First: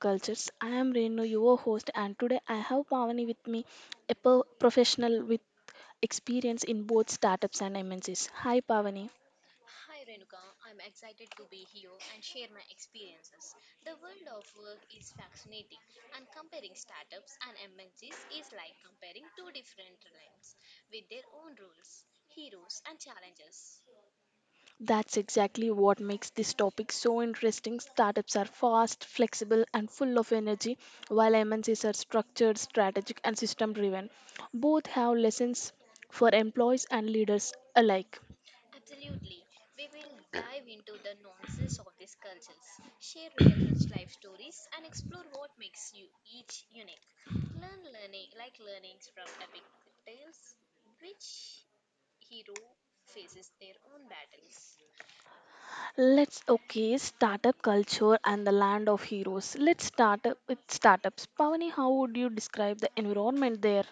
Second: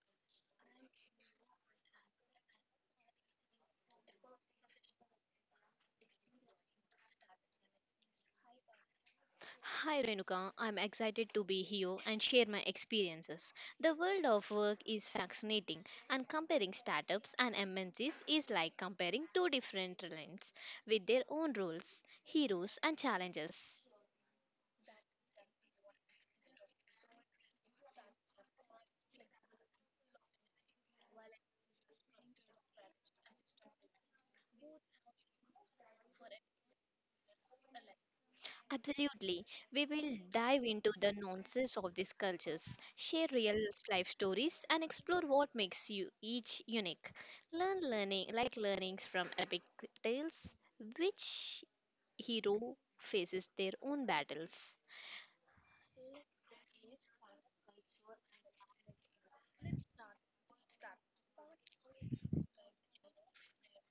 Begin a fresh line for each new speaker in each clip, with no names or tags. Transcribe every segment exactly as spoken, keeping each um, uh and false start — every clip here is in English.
Cultures. I am Renu, your host, and today I have Pavani with me, a pro- professional with experience in both startups and M N Cs. Hi, Pavani.
Hi Renuka, I'm excited to be here and share my experiences. The world of work is fascinating, and comparing startups and M N Cs is like comparing two different lines with their own rules, heroes, and challenges.
That's exactly what makes this topic so interesting. Startups are fast, flexible, and full of energy, while M N Cs are structured, strategic, and system driven. Both have lessons for employees and leaders alike.
Absolutely. We will dive into the nuances of these cultures, share real life stories, and explore what makes you each unique. Learn learning like learnings from epic tales, which hero faces their own battles.
Let's okay, startup culture and the land of heroes. Let's start up with startups. Pavani, how would you describe the environment there?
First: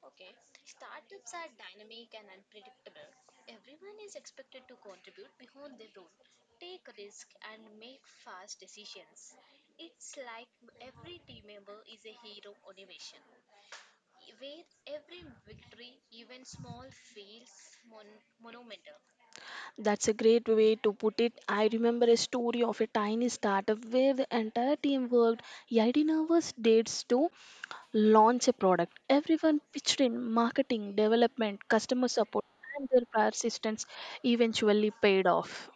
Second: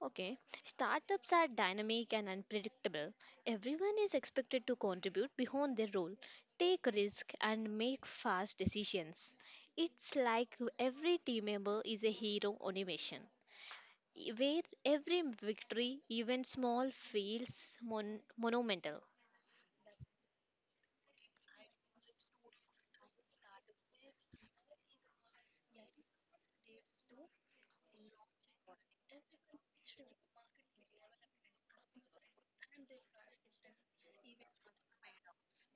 Okay, startups are dynamic and unpredictable. Everyone is expected to contribute beyond their role, take risk, and make fast decisions. It's like every team member is a hero on a mission. e, where every victory, even small, feels mon- monumental.
That's a great way to put it. I remember a story of a tiny startup where the entire team worked eighteen hours dates to launch a product. Everyone pitched in marketing, development, customer support, and their persistence eventually paid off.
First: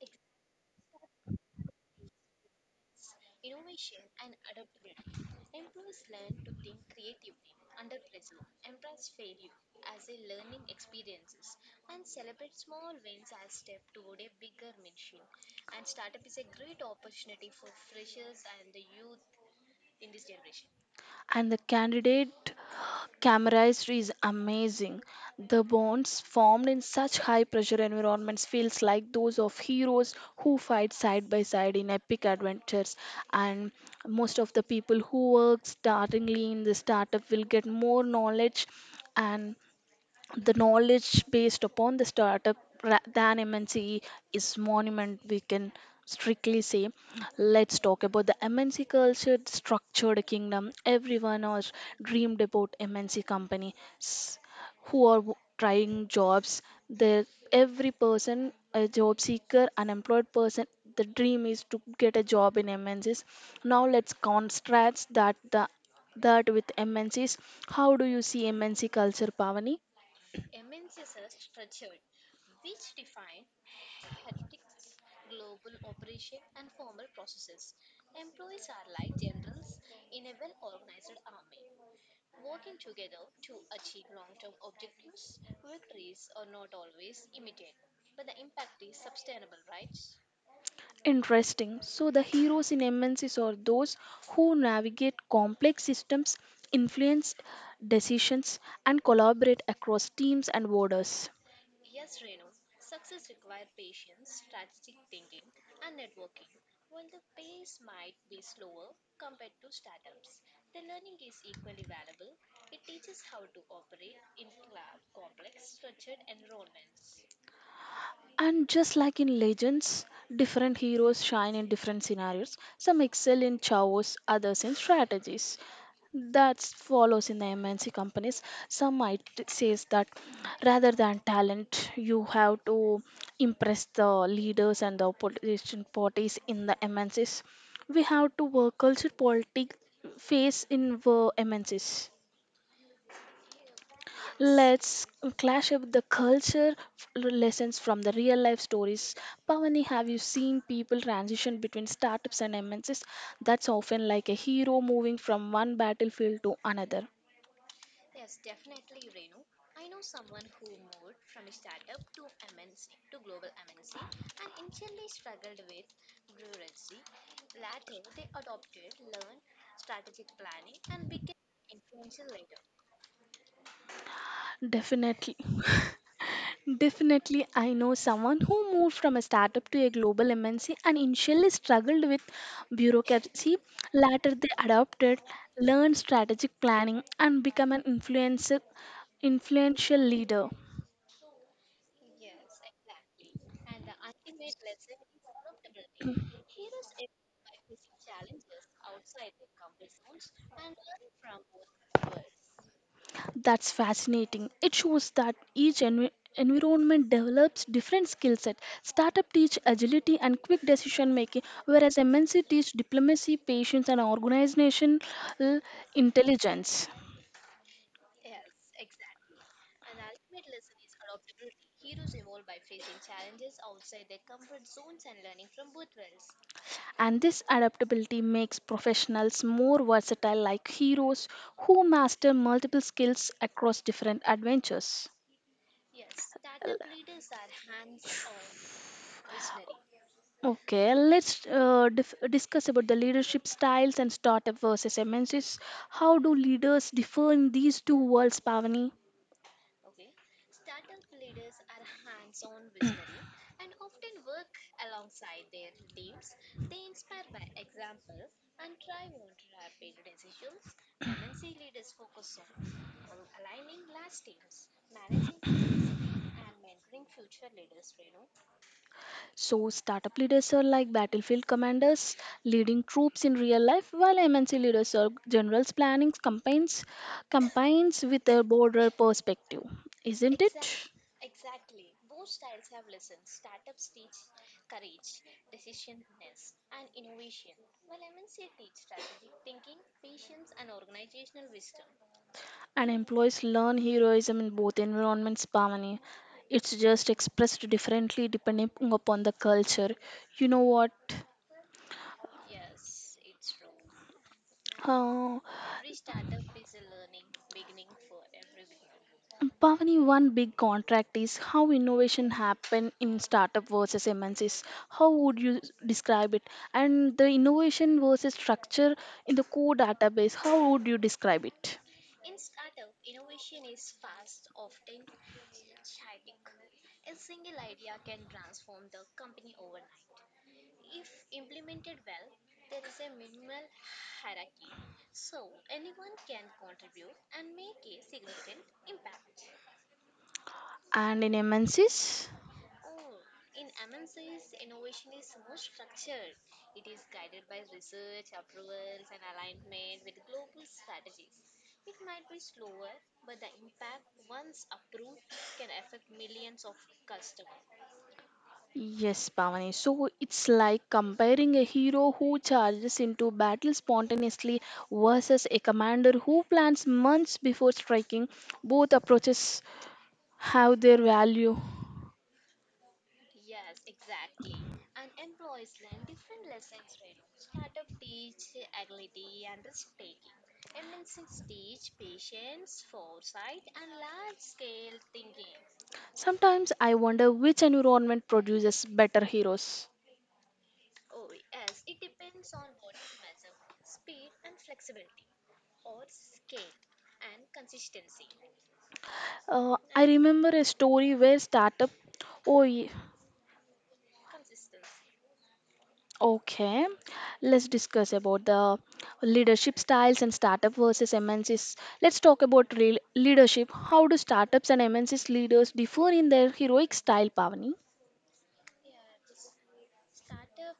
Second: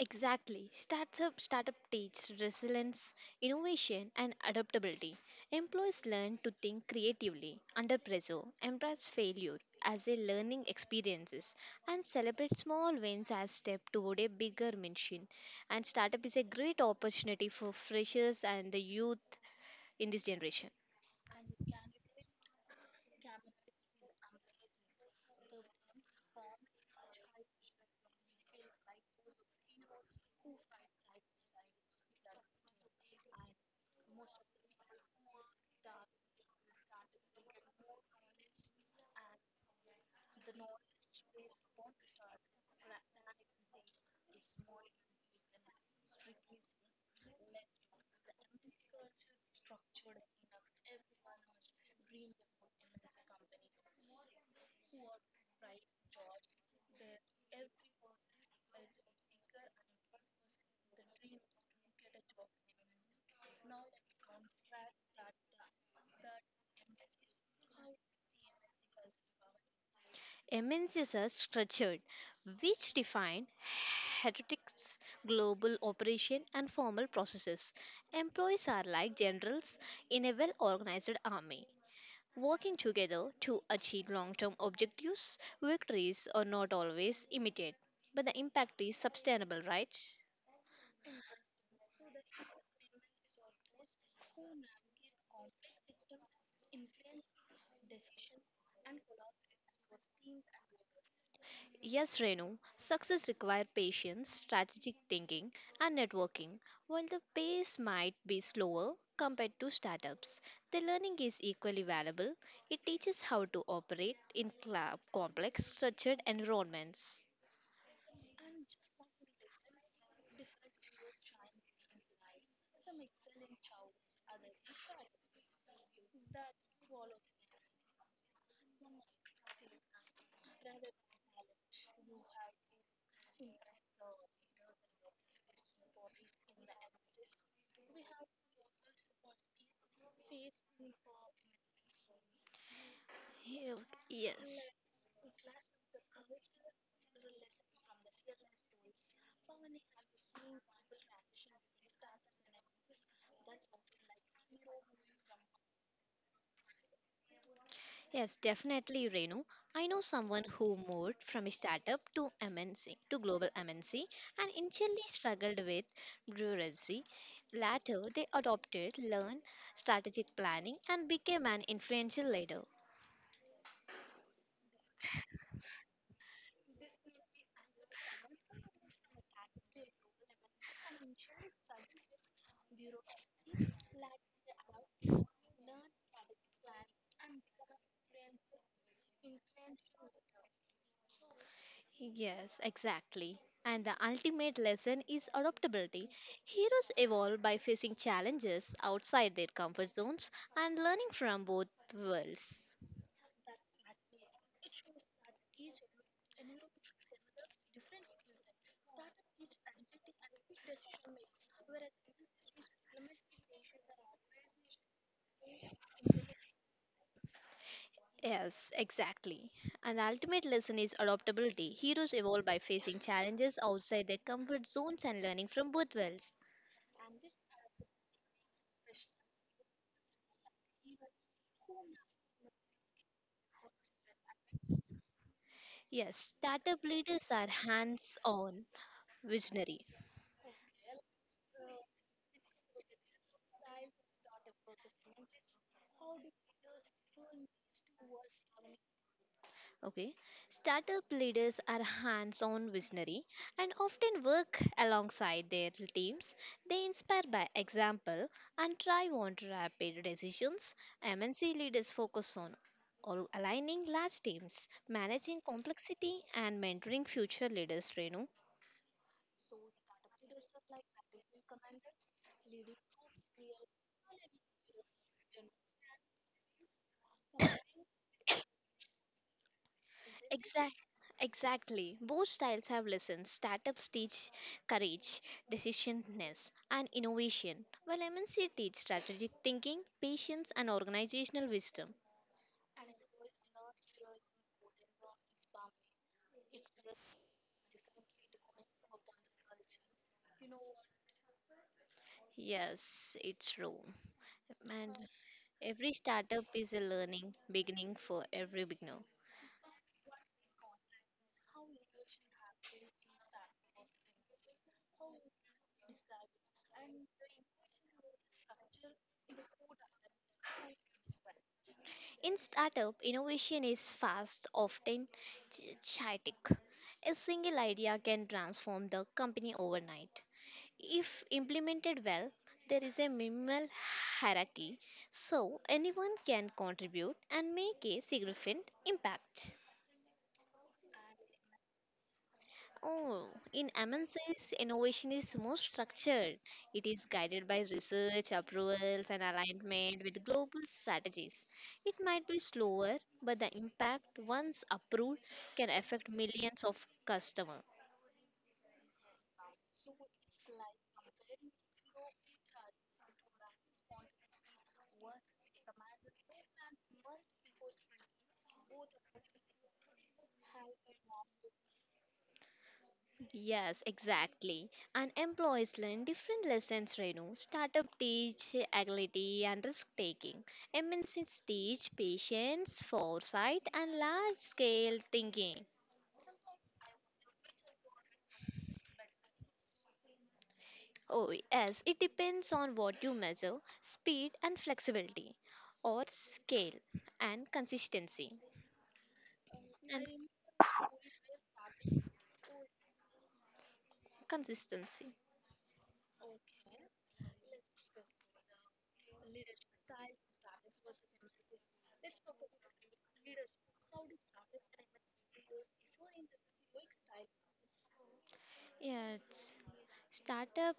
Exactly. Startup startup teach resilience, innovation, and adaptability. Employees learn to think creatively under pressure, embrace failure as a learning experiences, and celebrate small wins as step toward a bigger mission. And startup is a great opportunity for freshers and the youth in this generation.
And the candidate camaraderie is amazing. The bonds formed in such high pressure environments feels like those of heroes who fight side by side in epic adventures, and most of the people who work startingly in the startup will get more knowledge, and the knowledge based upon the startup ra- than M N C is monument we can strictly say. Let's talk about the MNC culture, structured kingdom. Everyone has dreamed about MNC company s- who are w- trying jobs, the every person, a job seeker, unemployed person, the dream is to get a job in MNCs. Now let's contrast that the that with MNCs. How do you see MNC culture, Pavani?
M N Cs are structured, which define heuristics, global operation, and formal processes. Employees are like generals in a well organized army, working together to achieve long term objectives. Victories are not always immediate, but the impact is sustainable, right?
Interesting. So, the heroes in M N Cs are those who navigate complex systems, influence decisions, and collaborate across teams and borders.
Yes, Renu, success requires patience, strategic thinking, and networking. While the pace might be slower compared to startups, the learning is equally valuable. It teaches how to operate in cla- complex, structured environments.
And just like in legends, different heroes shine in different scenarios. Some excel in chaos, others in strategies. That follows in the M N C companies. Some might says that rather than talent, you have to impress the leaders and the opposition parties in the M N Cs. We have to work culture politics face in the M N Cs.
Yeah. Yes.
Let's clash up the culture f- lessons from the real life stories. Pavani, have you seen people transition between startups and M N Cs? That's often like a hero moving from one battlefield to another.
Yes, definitely, Renu. I know someone who moved from a startup to M N C to global M N C and initially struggled with bureaucracy. Later, they adopted, learned strategic planning, and became an influential leader.
Definitely. Definitely, I know someone who moved from a startup to a global M N C and initially struggled with bureaucracy. Later, they adopted, learned strategic planning, and become an influencer, influential leader.
Yes, exactly. And the ultimate lesson is adaptability. Heroes evolve by facing challenges outside their comfort zones and learning from both worlds.
That's fascinating. It shows that each envi- environment develops different skill set. Startup teach agility and quick decision making, whereas M N C teach diplomacy, patience, and organizational intelligence.
Yes, exactly. And the ultimate lesson is adaptability. Heroes evolve by facing challenges outside their comfort zones and learning from both worlds.
And this adaptability makes professionals more versatile, like heroes who master multiple skills across different adventures.
Yes, startup leaders are hands on, visionary.
Okay, let's uh, dif- discuss about the leadership styles and startup versus M N Cs. How do leaders differ in these two worlds, Pavani?
Okay, startup leaders are hands on visionary and often work alongside their teams. They inspire by example and drive on rapid decisions. M N C leaders focus on al- aligning large teams, managing complexity, and mentoring future leaders, Renu.
So, startup leaders are like battlefield commanders leading troops in real life, while M N C leaders are generals planning campaigns, campaigns with a broader perspective, isn't
Exact,
it?
exactly. Both styles have lessons. Startups teach courage, decisiveness, and innovation, while M N C teach strategic thinking, patience, and organizational wisdom.
And employees learn heroism in both environments, Pavani. It's just expressed differently depending upon the culture. You know what?
Yes, it's true. And
Uh,
every startup is a learning beginning for every beginner.
Pavani, one big contract is how innovation happen in startup versus M N Cs. How would you s- describe it? And the innovation versus structure in the core database, how would you describe it?
In startup, innovation is fast, often ch- chaotic. A single idea can transform the company overnight. If implemented well, there is a minimal hierarchy so anyone can contribute and make a significant impact.
And in M N Cs?
Oh, in M N C's innovation is more structured. It is guided by research, approvals, and alignment with global strategies. It might be slower, but the impact once approved can affect millions of customers.
Yes, Pavani. So it's like comparing a hero who charges into battle spontaneously versus a commander who plans months before striking. Both approaches have their value.
Yes, exactly. And employees learn different lessons, Renu. Startup teach agility and risk taking. M N Cs teach patience, foresight, and large scale thinking.
Sometimes I wonder which environment produces better heroes.
Oh, yes, it depends on what you measure speed and flexibility, or scale and consistency.
Uh, I
And
remember a story where startup. Oh, ye-
consistency.
okay. Let's discuss about the leadership styles and startup versus M N Cs. Let's talk about real leadership. How do startups and M N Cs leaders differ in their heroic style, Pavani?
Yes, startup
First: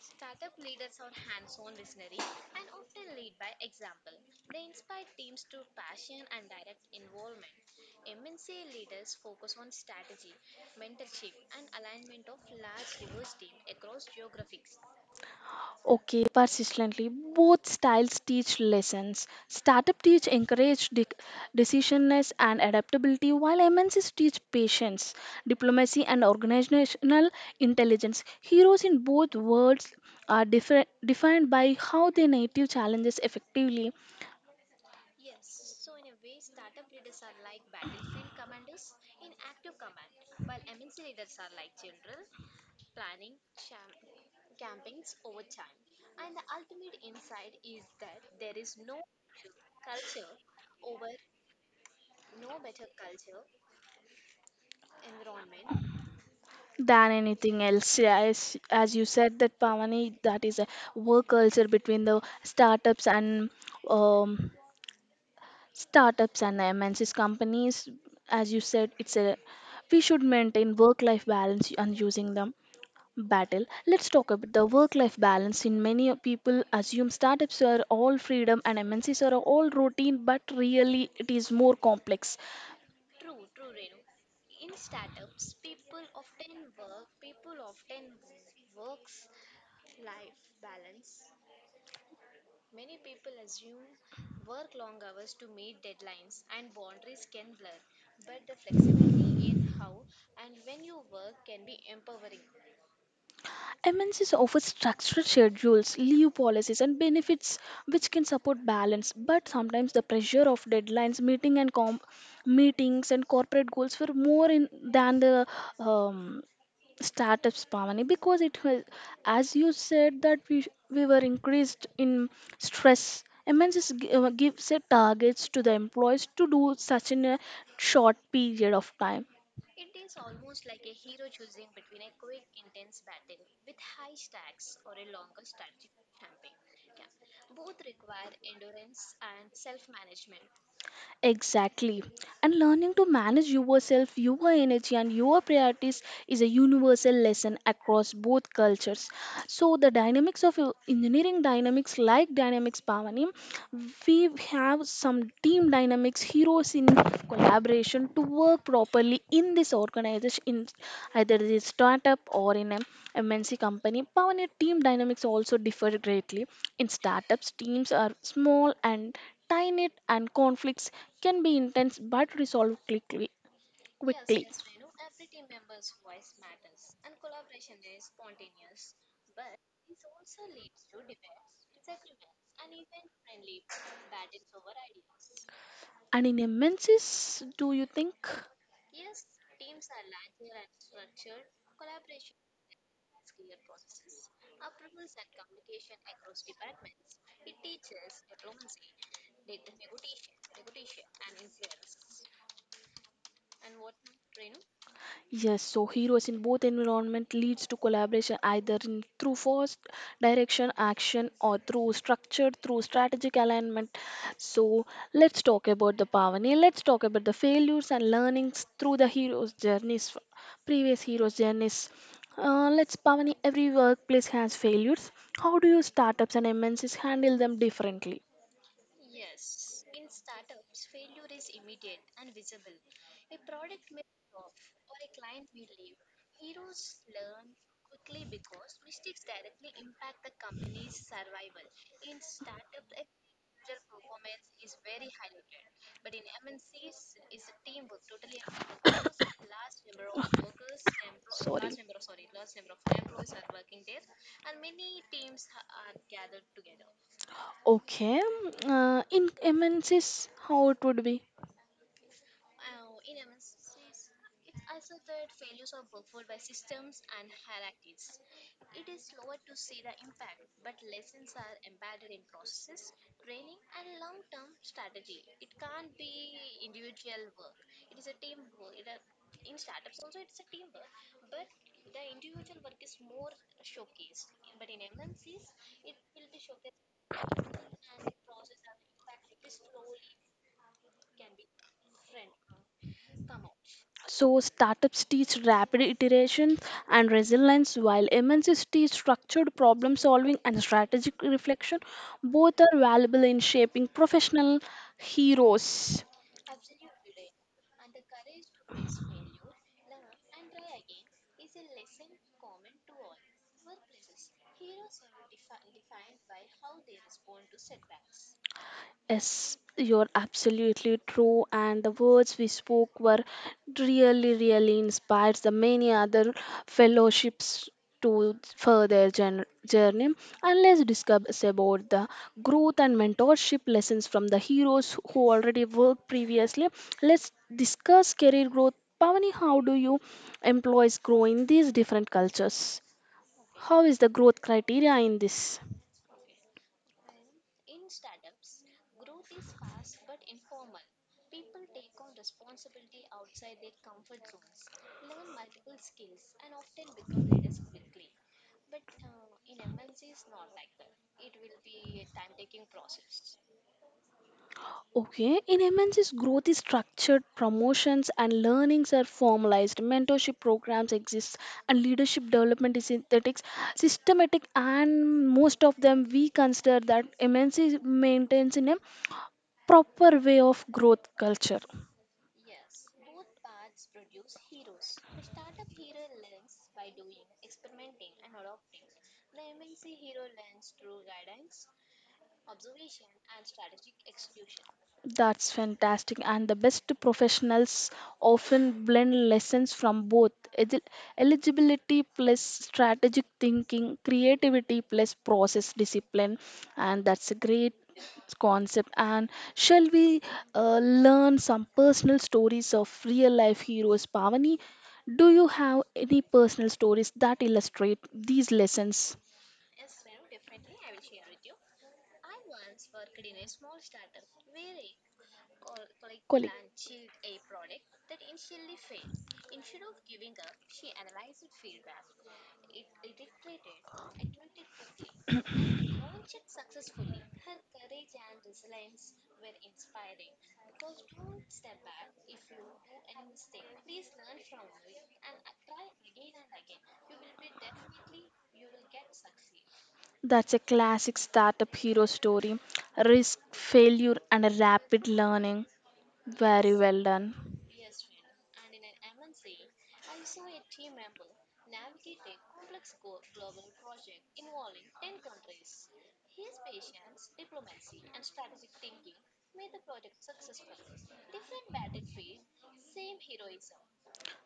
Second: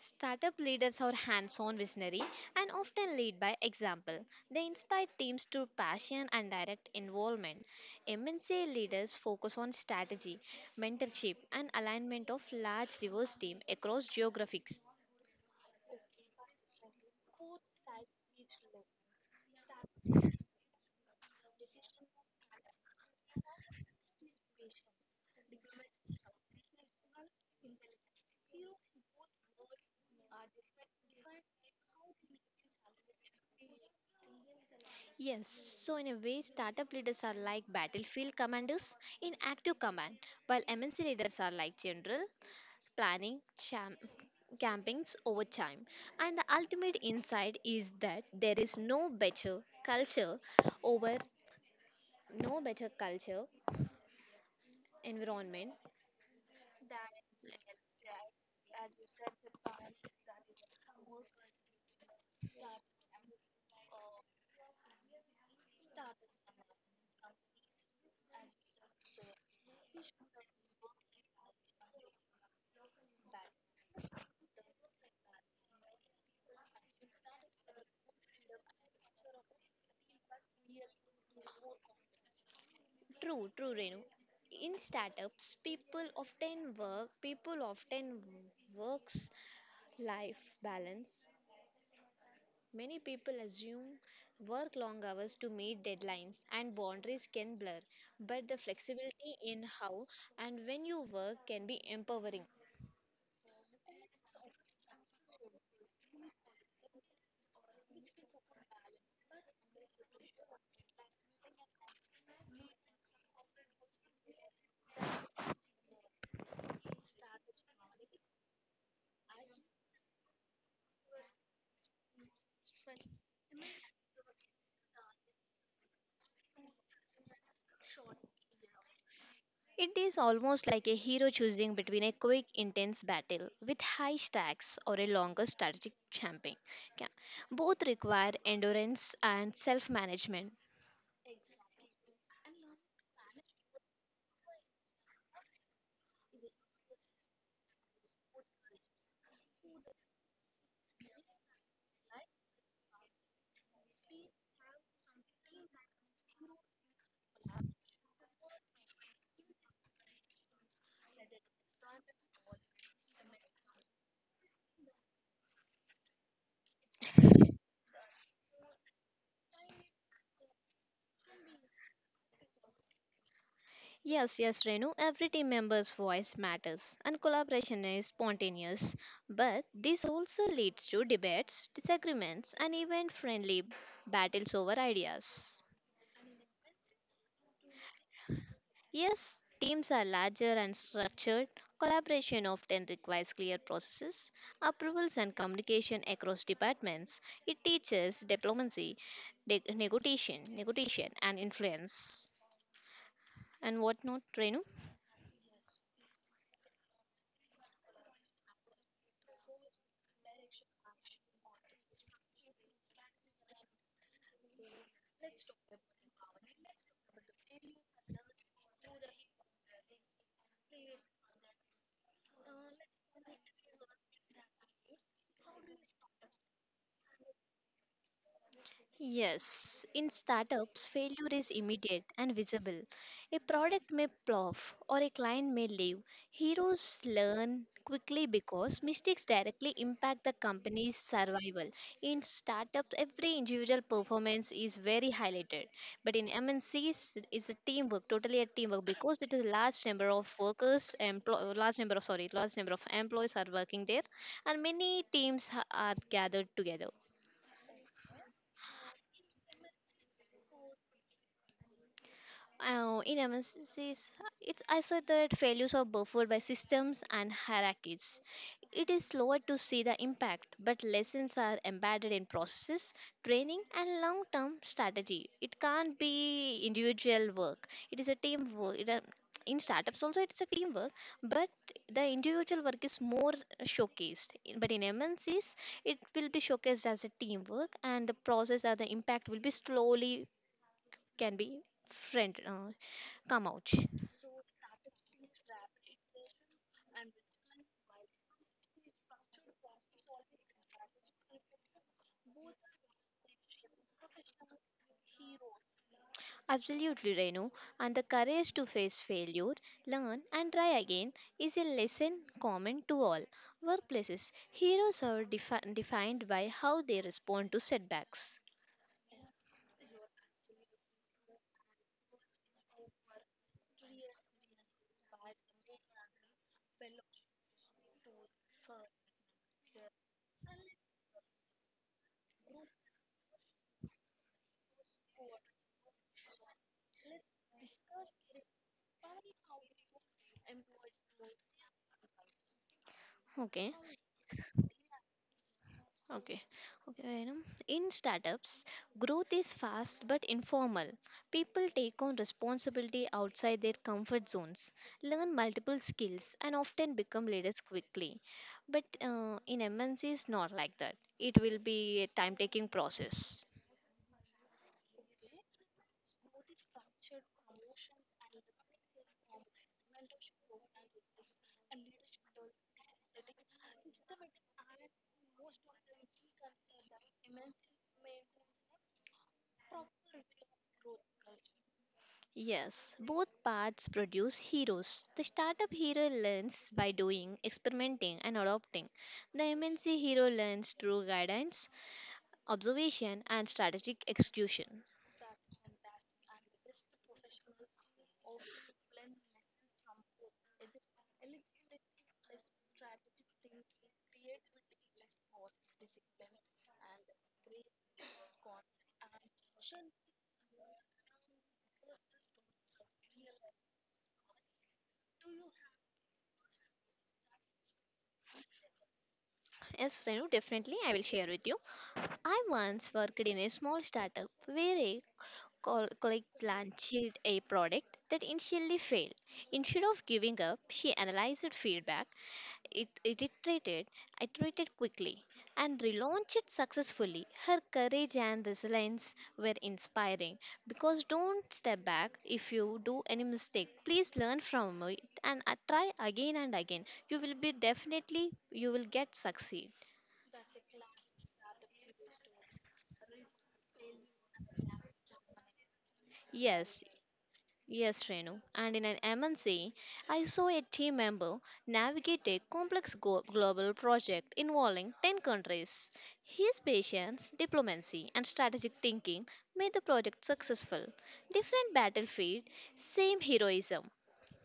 Startup leaders are hands on visionary and often lead by example. They inspire teams through passion and direct involvement. M N C leaders focus on strategy, mentorship, and alignment of large diverse team across geographies.
Okay, persistently, both styles teach lessons. Startup teach encourage de- decisionness and adaptability, while M N Cs teach patience, diplomacy, and organizational intelligence. Heroes in both worlds are different, defined by how they native challenges effectively
Yes, so in a way, startup leaders are like battlefield commanders in active command, while M N C leaders are like general planning cham- campaigns over time. And the ultimate insight is that there is no better culture over no better culture environment.
than anything else. Yeah, As, as you said, that Pavani, that is a work culture between the startups and um, startups and M N Cs companies, as you said, it's a we should maintain work-life balance and using the battle. Let's talk about the work-life balance. In many people assume startups are all freedom and M N Cs are all routine, but really it is more complex.
True, true, Renu. In startups, people often work, people often works life balance. Many people assume work long hours to meet deadlines and boundaries can blur, but the flexibility in how and when you work can be empowering.
M N Cs offer structured schedules, leave policies, and benefits which can support balance. But sometimes the pressure of deadlines, meeting and com- meetings, and corporate goals were more in than the um, startups, Pamani, because it was, as you said, that we we were increased in stress. M N Cs gi- uh, gives a targets to the employees to do such in a short period of time.
It is almost like a hero choosing between a quick, intense battle with high stacks or a longer strategic campaign. Yeah. Both require endurance and self management.
Exactly. And learning to manage yourself, your energy, and your priorities is a universal lesson across both cultures. So, the dynamics of uh, engineering dynamics, like dynamics, Pavani, we have some team dynamics, heroes in collaboration to work properly in this organization, in either the startup or in an M N C company. Pavani, team dynamics also differ greatly. In startups, teams are small and tiny and conflicts can be intense but resolved quickly.
Yes,
quickly.
yes, Renu, every team member's voice matters and collaboration is spontaneous, but this also leads to debates, disagreements, and even friendly battles over ideas.
And in a menses, do you think?
Yes, teams are larger and structured. Collaboration often requires clear processes, approvals, and communication across departments. It teaches diplomacy, de- negotiation, negotiation, and influence. And what not, Renu?
Yes, so heroes in both environment leads to collaboration either in, through forced direction, action, or through structured, through strategic alignment. So let's talk about the Pavani. Let's talk about the failures and learnings through the hero's journeys, previous hero's journeys. Uh, let's, Pavani. Every workplace has failures. How do you startups and M N Cs handle them differently?
Yes, in startups, failure is immediate and visible. A product may plof or a client may leave. Heroes learn quickly because mistakes directly impact the company's survival. In startups, every individual performance is very highlighted. But in M N Cs, it's a teamwork, totally a teamwork because it is a large number of workers, emplo-
Sorry.
large number of, sorry, large number of employees are working there and many teams ha- are gathered together.
Okay. Uh, in M N Cs, how it would be?
Uh, in M N Cs, it's asserted that failures are buffered by systems and hierarchies. It is slower to see the impact, but lessons are embedded in processes, training, and long term strategy. It can't be individual work, it is a teamwork. It, a- in startups, also, it's a teamwork, but the individual work is more showcased. But in M N Cs, it will be showcased as a teamwork, and the process or the impact will be slowly can be friend uh, come out.
So startups teach rapid iteration and resilience, while M N Cs teach structured problem solving and strategic reflection. Both are valuable in shaping professional heroes.
Absolutely, Renu. And the courage to face failure, learn and try again is a lesson common to all workplaces. Heroes are defi- defined by how they respond to setbacks.
Yes, you're absolutely true, and the words we spoke were really, really inspired the many other fellowships to further gen- journey. And let's discuss about the growth and mentorship lessons from the heroes who already worked previously. Let's discuss career growth. Pavani, how do you employees grow in these different cultures?
Okay.
How is the growth criteria in this?
Okay. Okay. Vainam. In startups, growth is fast but informal. People take on responsibility outside their comfort zones, learn multiple skills, and often become leaders quickly. But uh, in M N Cs, not like that. It will be a time-taking process.
Okay, in M N C's growth is structured, promotions and learnings are formalized, mentorship programs exist, and leadership development is synthetic, systematic, and most of them we consider that M N C maintains in a proper way of growth culture.
Yes, both paths produce heroes. The startup hero learns by doing, experimenting, and adopting. The M N C hero learns through guidance, observation and strategic execution.
That's fantastic. And the best professionals often blend lessons from both Egi- eligibility plus strategic thinking, creativity plus process discipline. And that's a great concept. And shall we uh, learn some personal stories of real life heroes, Pavani? Do you have any personal stories that illustrate these lessons?
Yes, Renu, definitely I will share with you. I once worked in a small startup where a col- colleague launched
Colleague.
a product that initially failed. Instead of giving up, she analyzed feedback, it, it iterated, iterated quickly, and relaunched it successfully. Her courage and resilience were inspiring because don't step back if you do any mistake. Please learn from it and uh, try again and again. You will be definitely, you will get succeed.
That's a classic startup hero story. Risk, failure, and rapid learning. Very
Yes,
well done.
yes, Renu. And in an M N C, I saw a team member navigate a complex go- global project involving ten countries. His patience, diplomacy, and strategic thinking made the project successful. Different battlefield, same heroism.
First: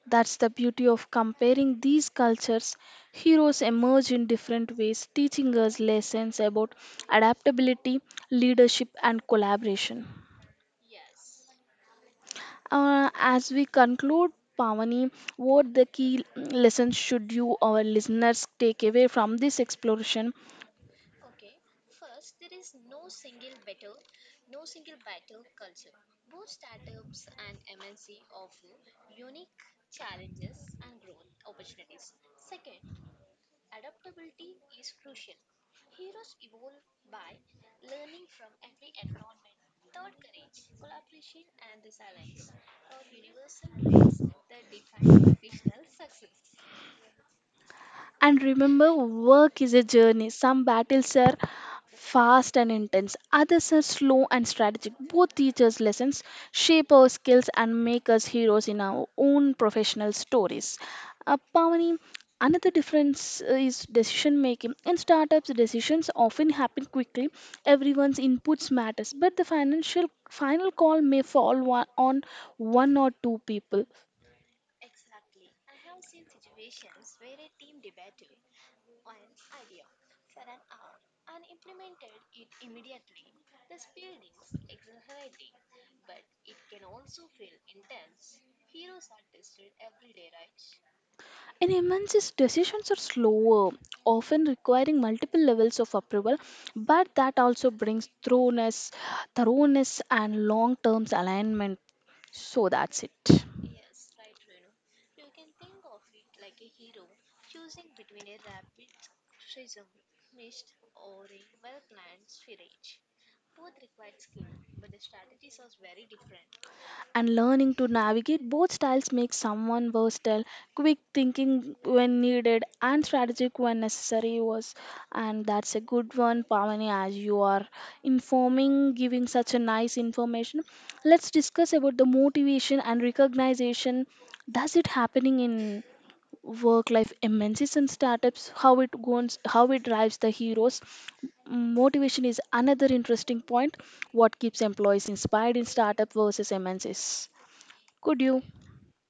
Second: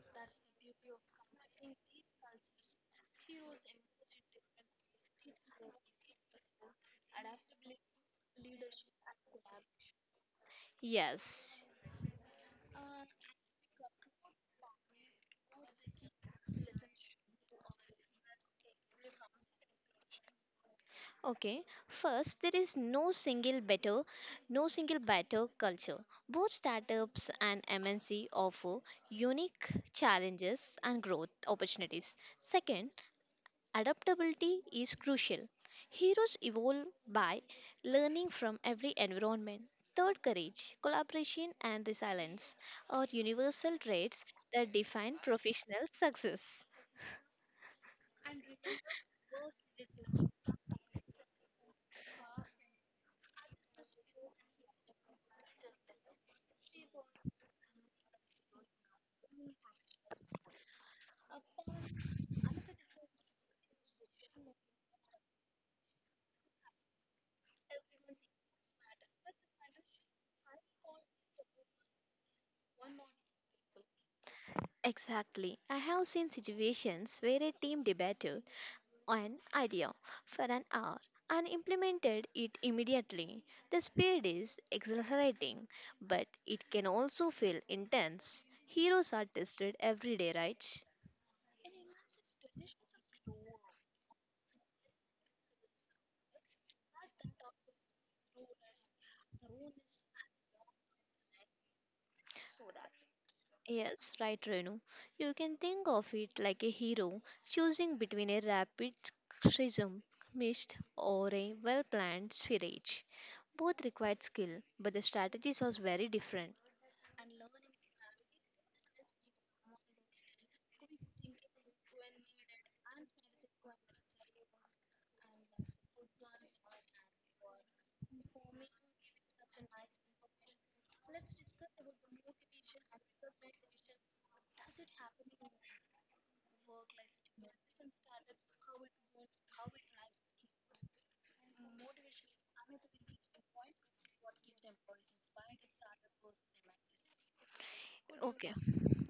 That's the beauty of comparing these cultures. Heroes emerge in different ways, teaching us lessons about adaptability, leadership, and collaboration.
Yes.
Uh, as we conclude, Pavani, what the key lessons should you, our listeners, take away from this exploration?
Okay, first, there is no single better, no single better culture. Both startups and M N C offer unique challenges and growth opportunities. Second, adaptability is crucial. Heroes evolve by learning from every environment. Third, courage, collaboration, and resilience are universal traits that define professional success.
And remember, work is a journey. Some battles are fast and intense, others are slow and strategic. Both teach us lessons, shape our skills, and make us heroes in our own professional stories. Uh, Pavani, another difference uh, is decision making. In startups, decisions often happen quickly. Everyone's inputs matters, but the financial final call may fall wa- on one or two people.
Exactly. I have seen situations where a team debated an idea for an hour and implemented it immediately. The speed is exhilarating, but it can also feel intense. Heroes are tested every day, right?
In M N C's decisions are slower, often requiring multiple levels of approval, but that also brings thoroughness, thoroughness and long-term alignment. So that's it.
Yes, right, Renu. You can think of it like a hero choosing between a rapid prism mist or a well planned sphere. Both required skill, but the strategies are very different.
And learning to navigate both styles makes someone versatile, quick thinking when needed and strategic when necessary was. And that's a good one, Pavani. As you are informing, giving such a nice information, let's discuss about the motivation and recognition. Does it happening in work life immenses in startups? How it goes? How it drives the heroes? Motivation is another interesting point. What keeps employees inspired in startup versus MNCs? Could you?
Okay,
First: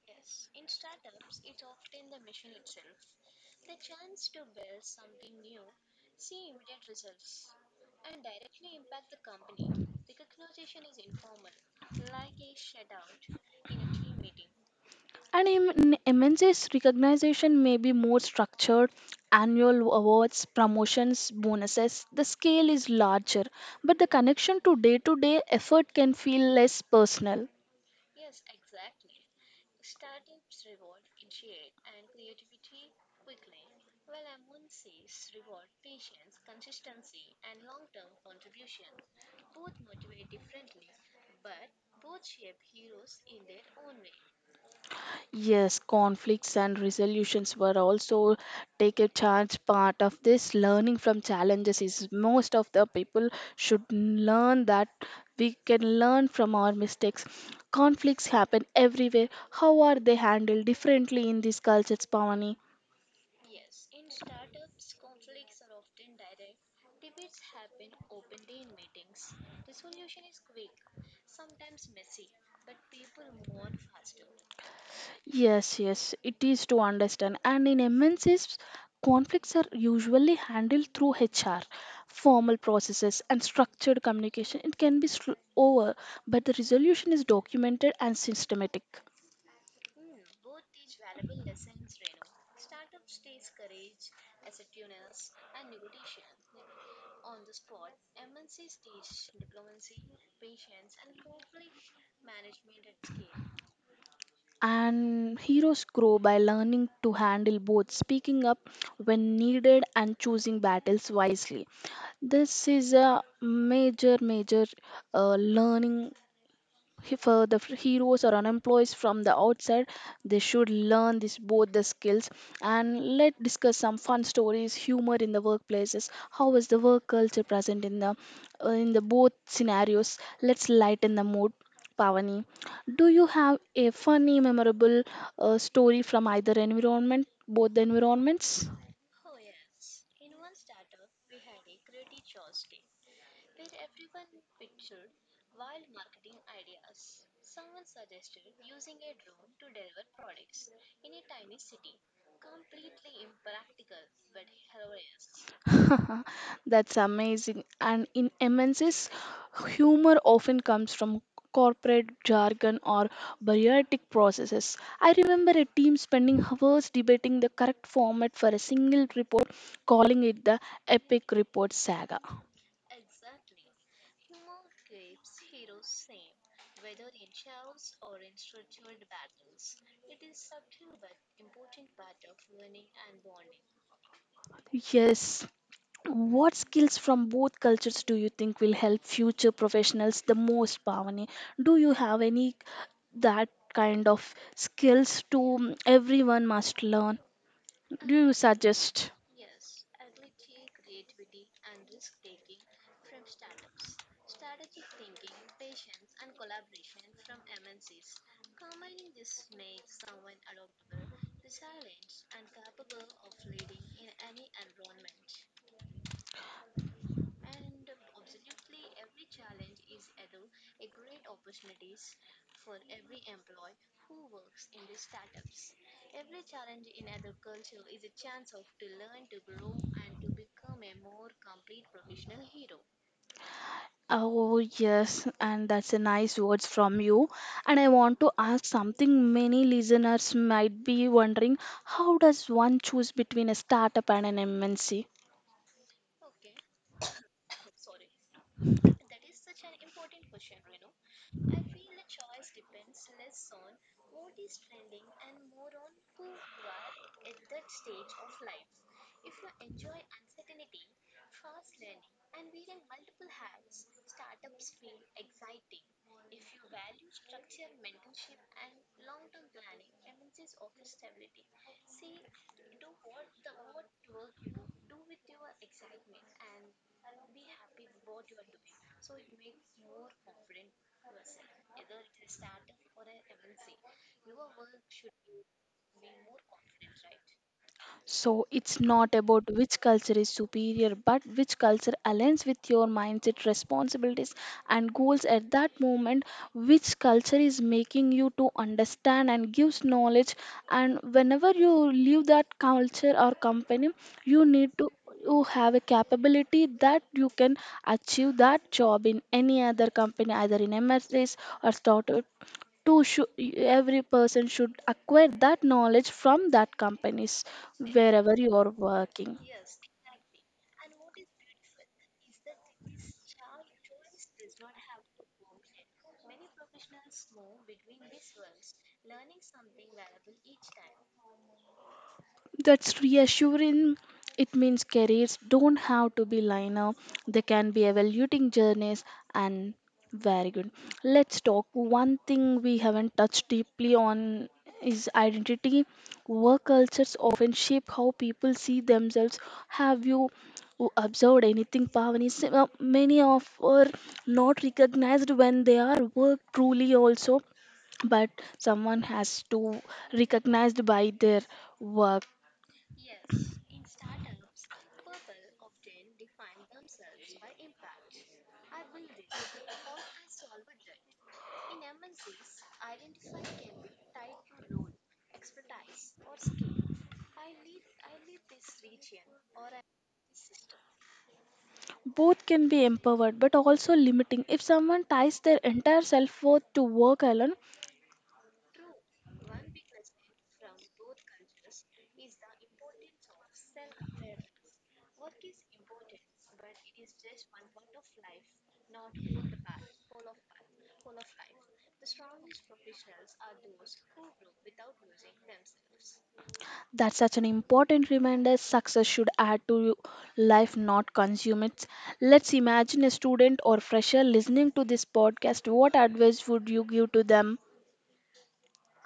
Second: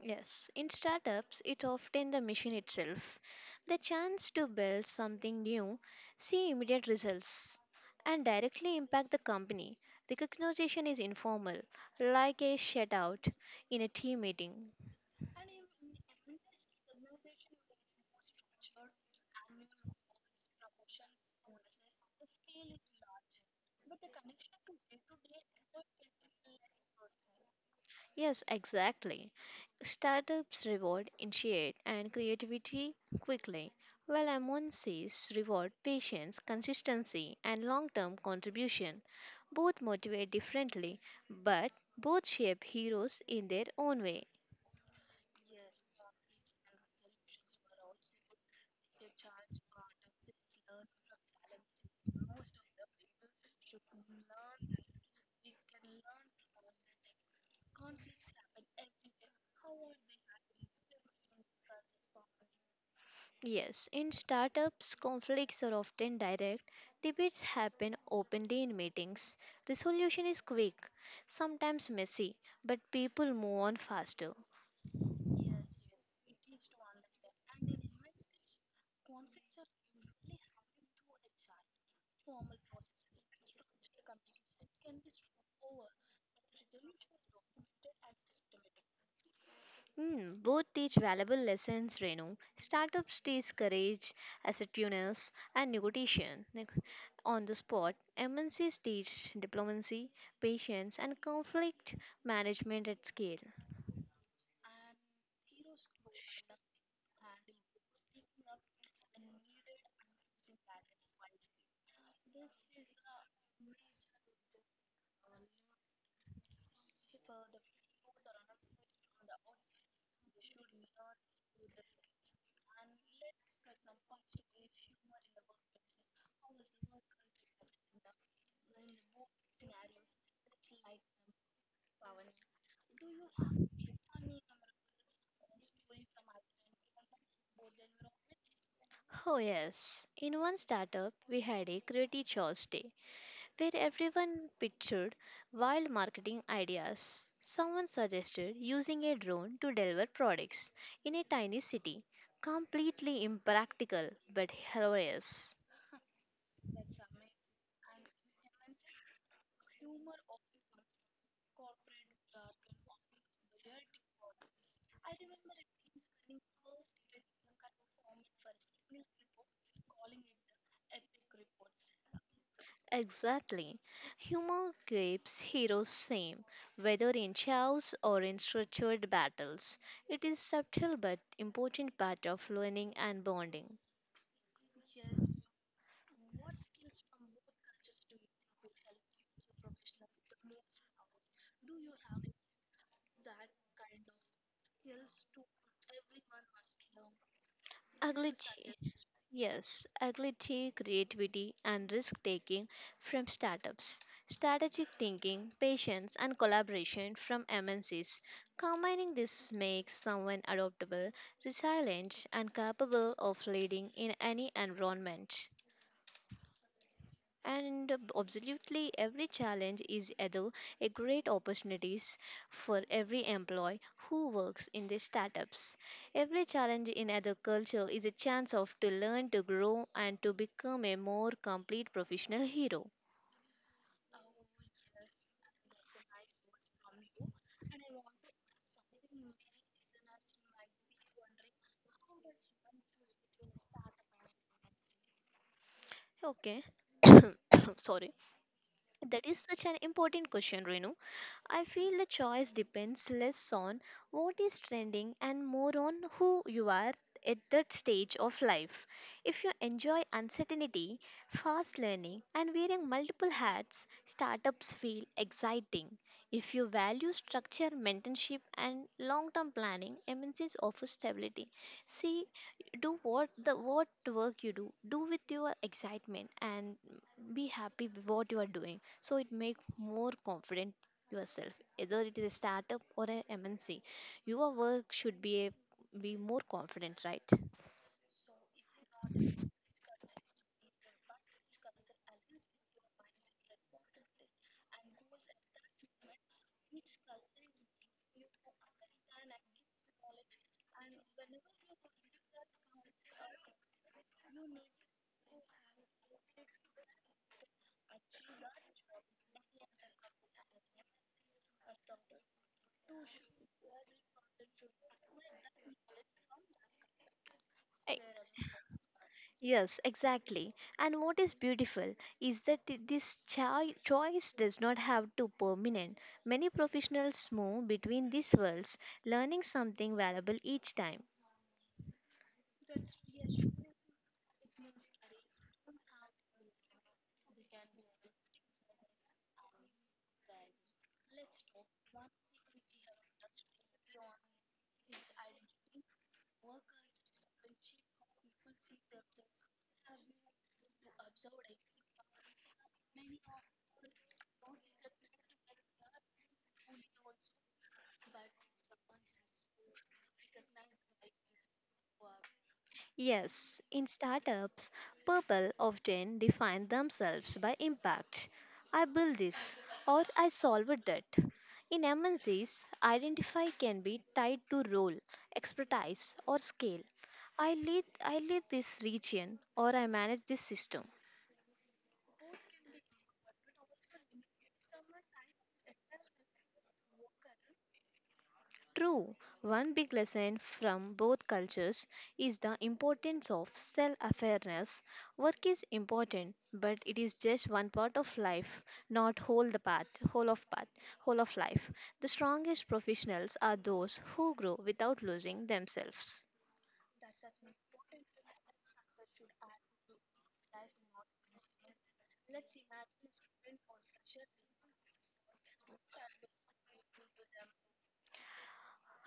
yes. In startups, it's often the machine itself. The chance to build something new, see immediate results, and directly impact the company. Recognition is informal, like a shout out in a team meeting.
And in in MNCs recognition may be more structured, annual awards, promotions, bonuses. The scale is larger, but the connection to day to day effort can feel less personal.
Yes, exactly. Startups reward initiate and creativity quickly, while M N Cs reward patience, consistency, and long term contribution. Both motivate differently, but both shape heroes in their own way.
Yes, conflicts and resolutions were also take a charge part of this. Learning from challenges is most of the people should learn that we can learn from our mistakes. Conflicts happen everywhere. How are they handled differently in these cultures, Pawani?
Yes, in startups, conflicts are often direct. Debates happen openly in meetings. Resolution is quick, sometimes messy, but people move on faster.
Yes, yes, it is to understand. And in M N Cs, conflicts are usually handled through H R, formal processes, and structured communication. It can be sl- over, but the resolution is documented and systematic.
Hmm. Both teach valuable lessons, Renu. Startups teach courage, assertiveness, and negotiation neg- on the spot. M N Cs teach diplomacy, patience, and conflict management at scale.
And heroes grow by learning to handle both, speaking up when needed, and choosing battles wisely. This is a major, major uh, learning. If uh, the f- heroes or unemployed from the outside, they should learn this both the skills. And let's discuss some fun stories, humor in the workplaces. How is the work culture present in the uh, in the both scenarios? Let's lighten the mood, Pavani. Do you have a funny memorable uh, story from either environment, both the environments?
Oh, yes. In one startup, we had a creative choice day where everyone pictured wild marketing ideas. Someone suggested using a drone to deliver products in a tiny city. Completely impractical but hilarious.
That's amazing. And in M N Cs, humor often comes from corporate jargon or bureaucratic processes. I remember a team spending hours debating the correct format for a single report, calling it the Epic Report Saga.
Exactly. Humor keeps heroes same, whether in chaos or in structured battles. It is subtle but important part of learning and bonding.
Yes. What skills from both cultures do you think will help future professionals the most, Pavani? Do you have any that kind of skills to everyone must learn? Do you
Agility.
suggest?
Yes, agility, creativity, and risk taking from startups, strategic thinking, patience, and collaboration from M N Cs. Combining this makes someone adaptable, resilient, and capable of leading in any environment. And absolutely every challenge is either a great opportunities for every employee who works in the startups. Every challenge in other culture is a chance of to learn, to grow, and to become a more complete professional hero.
Oh, yes, and that's a nice words from you. And I want to ask something many listeners might be wondering, how does one choose between a startup and an M N C?
Okay. Sorry. That is such an important question, Renu. I feel the choice depends less on what is trending and more on who you are at that stage of life. If you enjoy uncertainty, fast learning, and wearing multiple hats, startups feel exciting. If you value structure, mentorship, and long term planning, M N Cs offer stability. See, do what the what work you do do with your excitement and be happy with what you are doing so it make more confident yourself, either it is a startup or a mnc. Your work should be a, be more confident, right?
So it's not about which culture is superior, but which culture aligns with your mindset, responsibilities, and goals at that moment. Which culture is making you to understand and gives knowledge. And whenever you leave that culture or company, you need to you have a capability that you can achieve that job in any other company, either in M S S or startup to shou- every person should acquire that knowledge from that companies
E-
wherever you are working.
yes, exactly. And what is beautiful is that thi- this choi- choice does not have to permanent. Many professionals move between these worlds, learning something valuable each time.
That's reassuring. It means careers don't have to be linear, they can be evaluating journeys and very good. Let's talk. One thing we haven't touched deeply on is identity. Work cultures often shape how people see themselves. Have you observed anything, Pavani? S- uh, Many of are not recognized when they are work truly also, but someone has to recognized by their work.
Yes, in startups, people often define themselves by impact. I build this or I solve that. In M N Cs, identify can be tied to role, expertise, or scale. I lead I lead this region or I manage this system.
Both can be empowered but also limiting. If someone ties their entire self worth to work alone,
True, one big lesson from both cultures is the importance of self awareness. Work is important, but it is just one part of life, not whole the path, whole of path, whole of life. The strongest professionals are those who grow without losing themselves.
that's such an important reminder. Success should add to life, not consume it. Let's imagine a student or fresher listening to this podcast. What advice would you give to them?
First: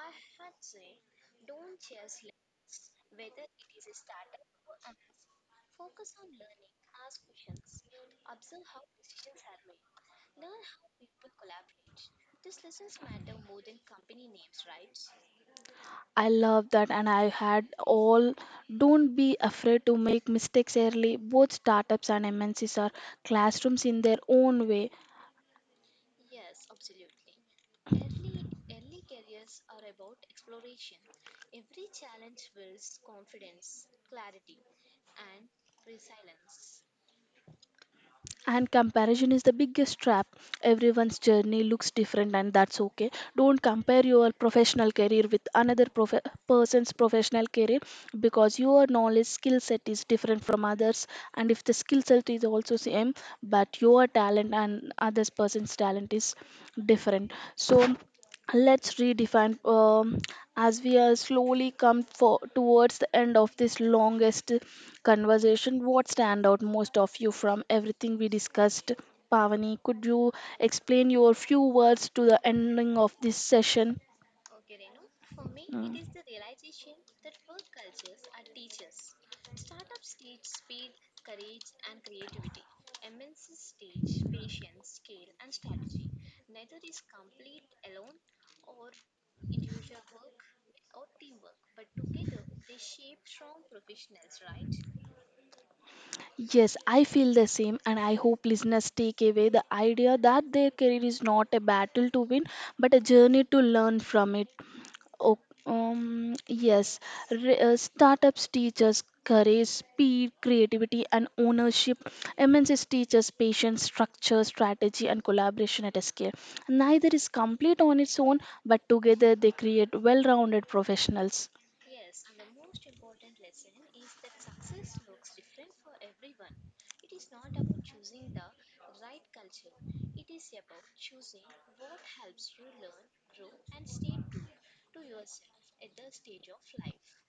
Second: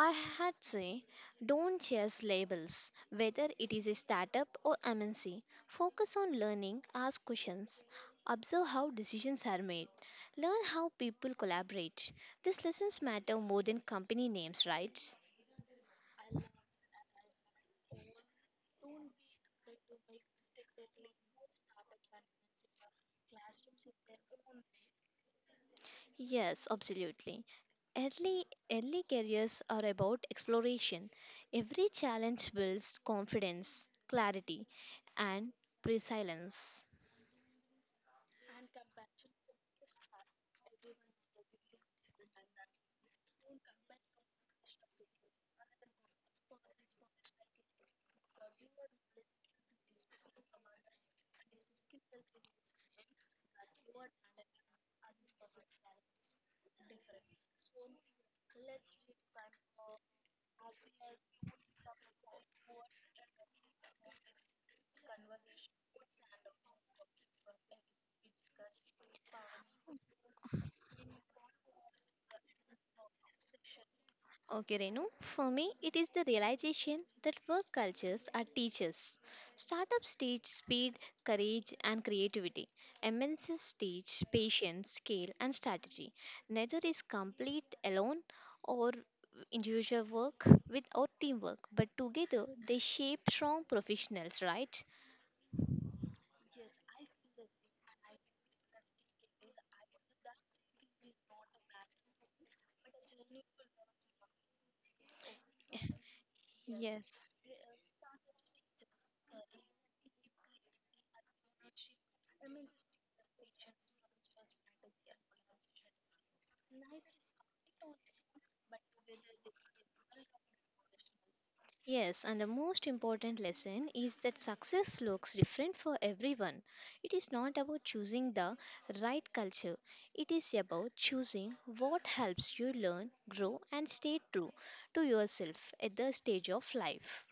I had say don't chase labels, whether it is a startup or M N C. Focus on learning, ask questions, observe how decisions are made. Learn how people collaborate. These lessons matter more than company names, right?
I love that, and I had all. Don't be afraid to make mistakes early. Both startups and M N Cs are classrooms in their own way.
Yes, absolutely. Early, early careers are about exploration. Every challenge builds confidence, clarity, and resilience.
And comparison is the biggest trap. Everyone's journey looks different, and that's okay. Don't compare your professional career with another prof- person's professional career because your knowledge skill set is different from others. And if the skill set is also same, but your talent and others person's talent is different, so let's redefine. Um, as we are slowly come for, towards the end of this longest conversation, what stand out most of you from everything we discussed, Pavani? Could you explain your few words to the ending of this session?
Okay, Renu. For me, it is the realization that work cultures are teachers. Startups teach speed, courage, and creativity. M N Cs teach patience, scale, and strategy. Neither is complete
Mm.
alone or individual work without teamwork, but together they shape strong professionals, right?
Yes, I feel the same, and I hope listeners take away the idea that their career is not a battle to win, but a journey to learn from it. Oh, um, yes, re- uh, startups teach us courage, speed, creativity, and ownership. M N Cs teach us patience, structure, strategy, and collaboration at a scale. Neither is complete on its own, but together they create well rounded professionals.
Yes, and the most important lesson is that success looks different for everyone. It is not about choosing the right culture, it is about choosing what helps you learn, grow, and stay true to yourself at the stage of life.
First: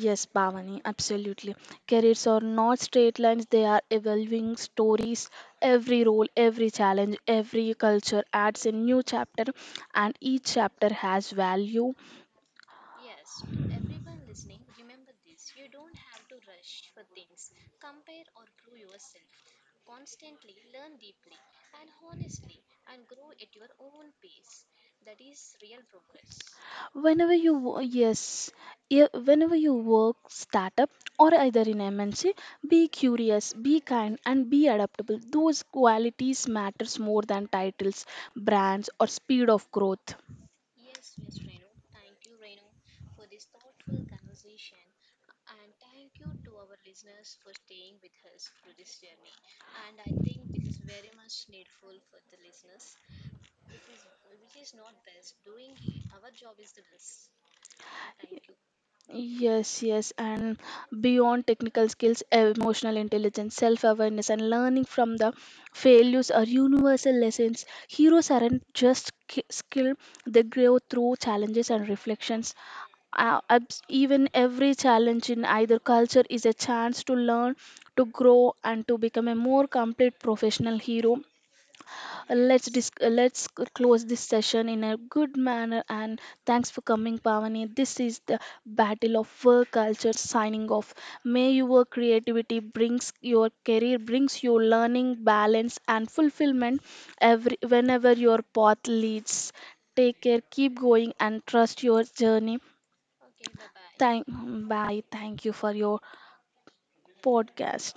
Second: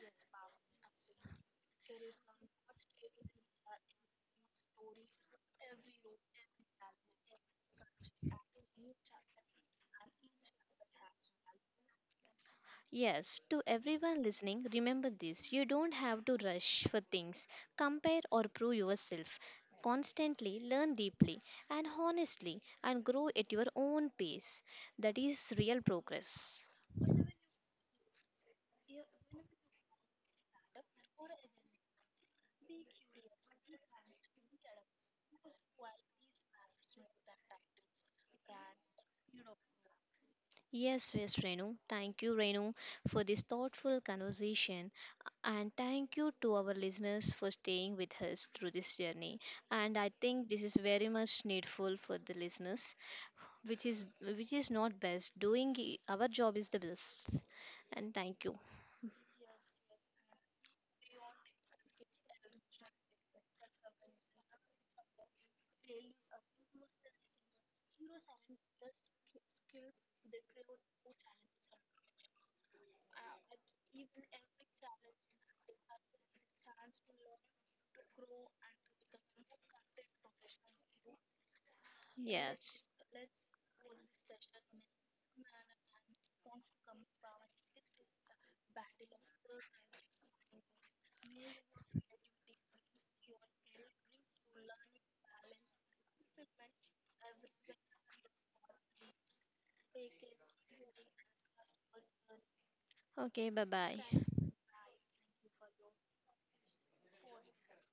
Yes, Bhavani, absolutely. Careers are not straight lines, they are evolving stories. Every role, every challenge, every culture adds a new chapter, and each chapter has value.
Yes, to everyone listening, remember this you don't have to rush for things, compare or prove yourself. Constantly learn deeply and honestly and grow at your own pace. That is real progress.
Whenever you, wo- yes, yeah, whenever you work startup or either in M N C, be curious, be kind, and be adaptable. Those qualities matters more than titles, brands, or speed of growth.
Yes, yes, Renu. Thank you, Renu, for this thoughtful conversation. And thank you to our listeners for staying with us through this journey. And I think this is very much needful for the listeners, which is which is not best. Doing i- our job is the best. And thank you.
Yes, yes, and beyond technical skills, emotional intelligence, self awareness, and learning from the failures are universal lessons. Heroes aren't just ki- skilled, they grow through challenges and reflections. Uh, abs- even every challenge in either culture is a chance to learn, to grow, and to become a more complete professional hero. let's
Yes.
dis- let's c- close this session in a good manner, and thanks for coming, Pavani. This is the Battle of Work Culture signing off. May your creativity brings your career, brings your learning balance and fulfillment every whenever your path leads. Take care, keep going, and trust your journey.
Okay, bye
Thank,
bye.
bye, thank you for your podcast.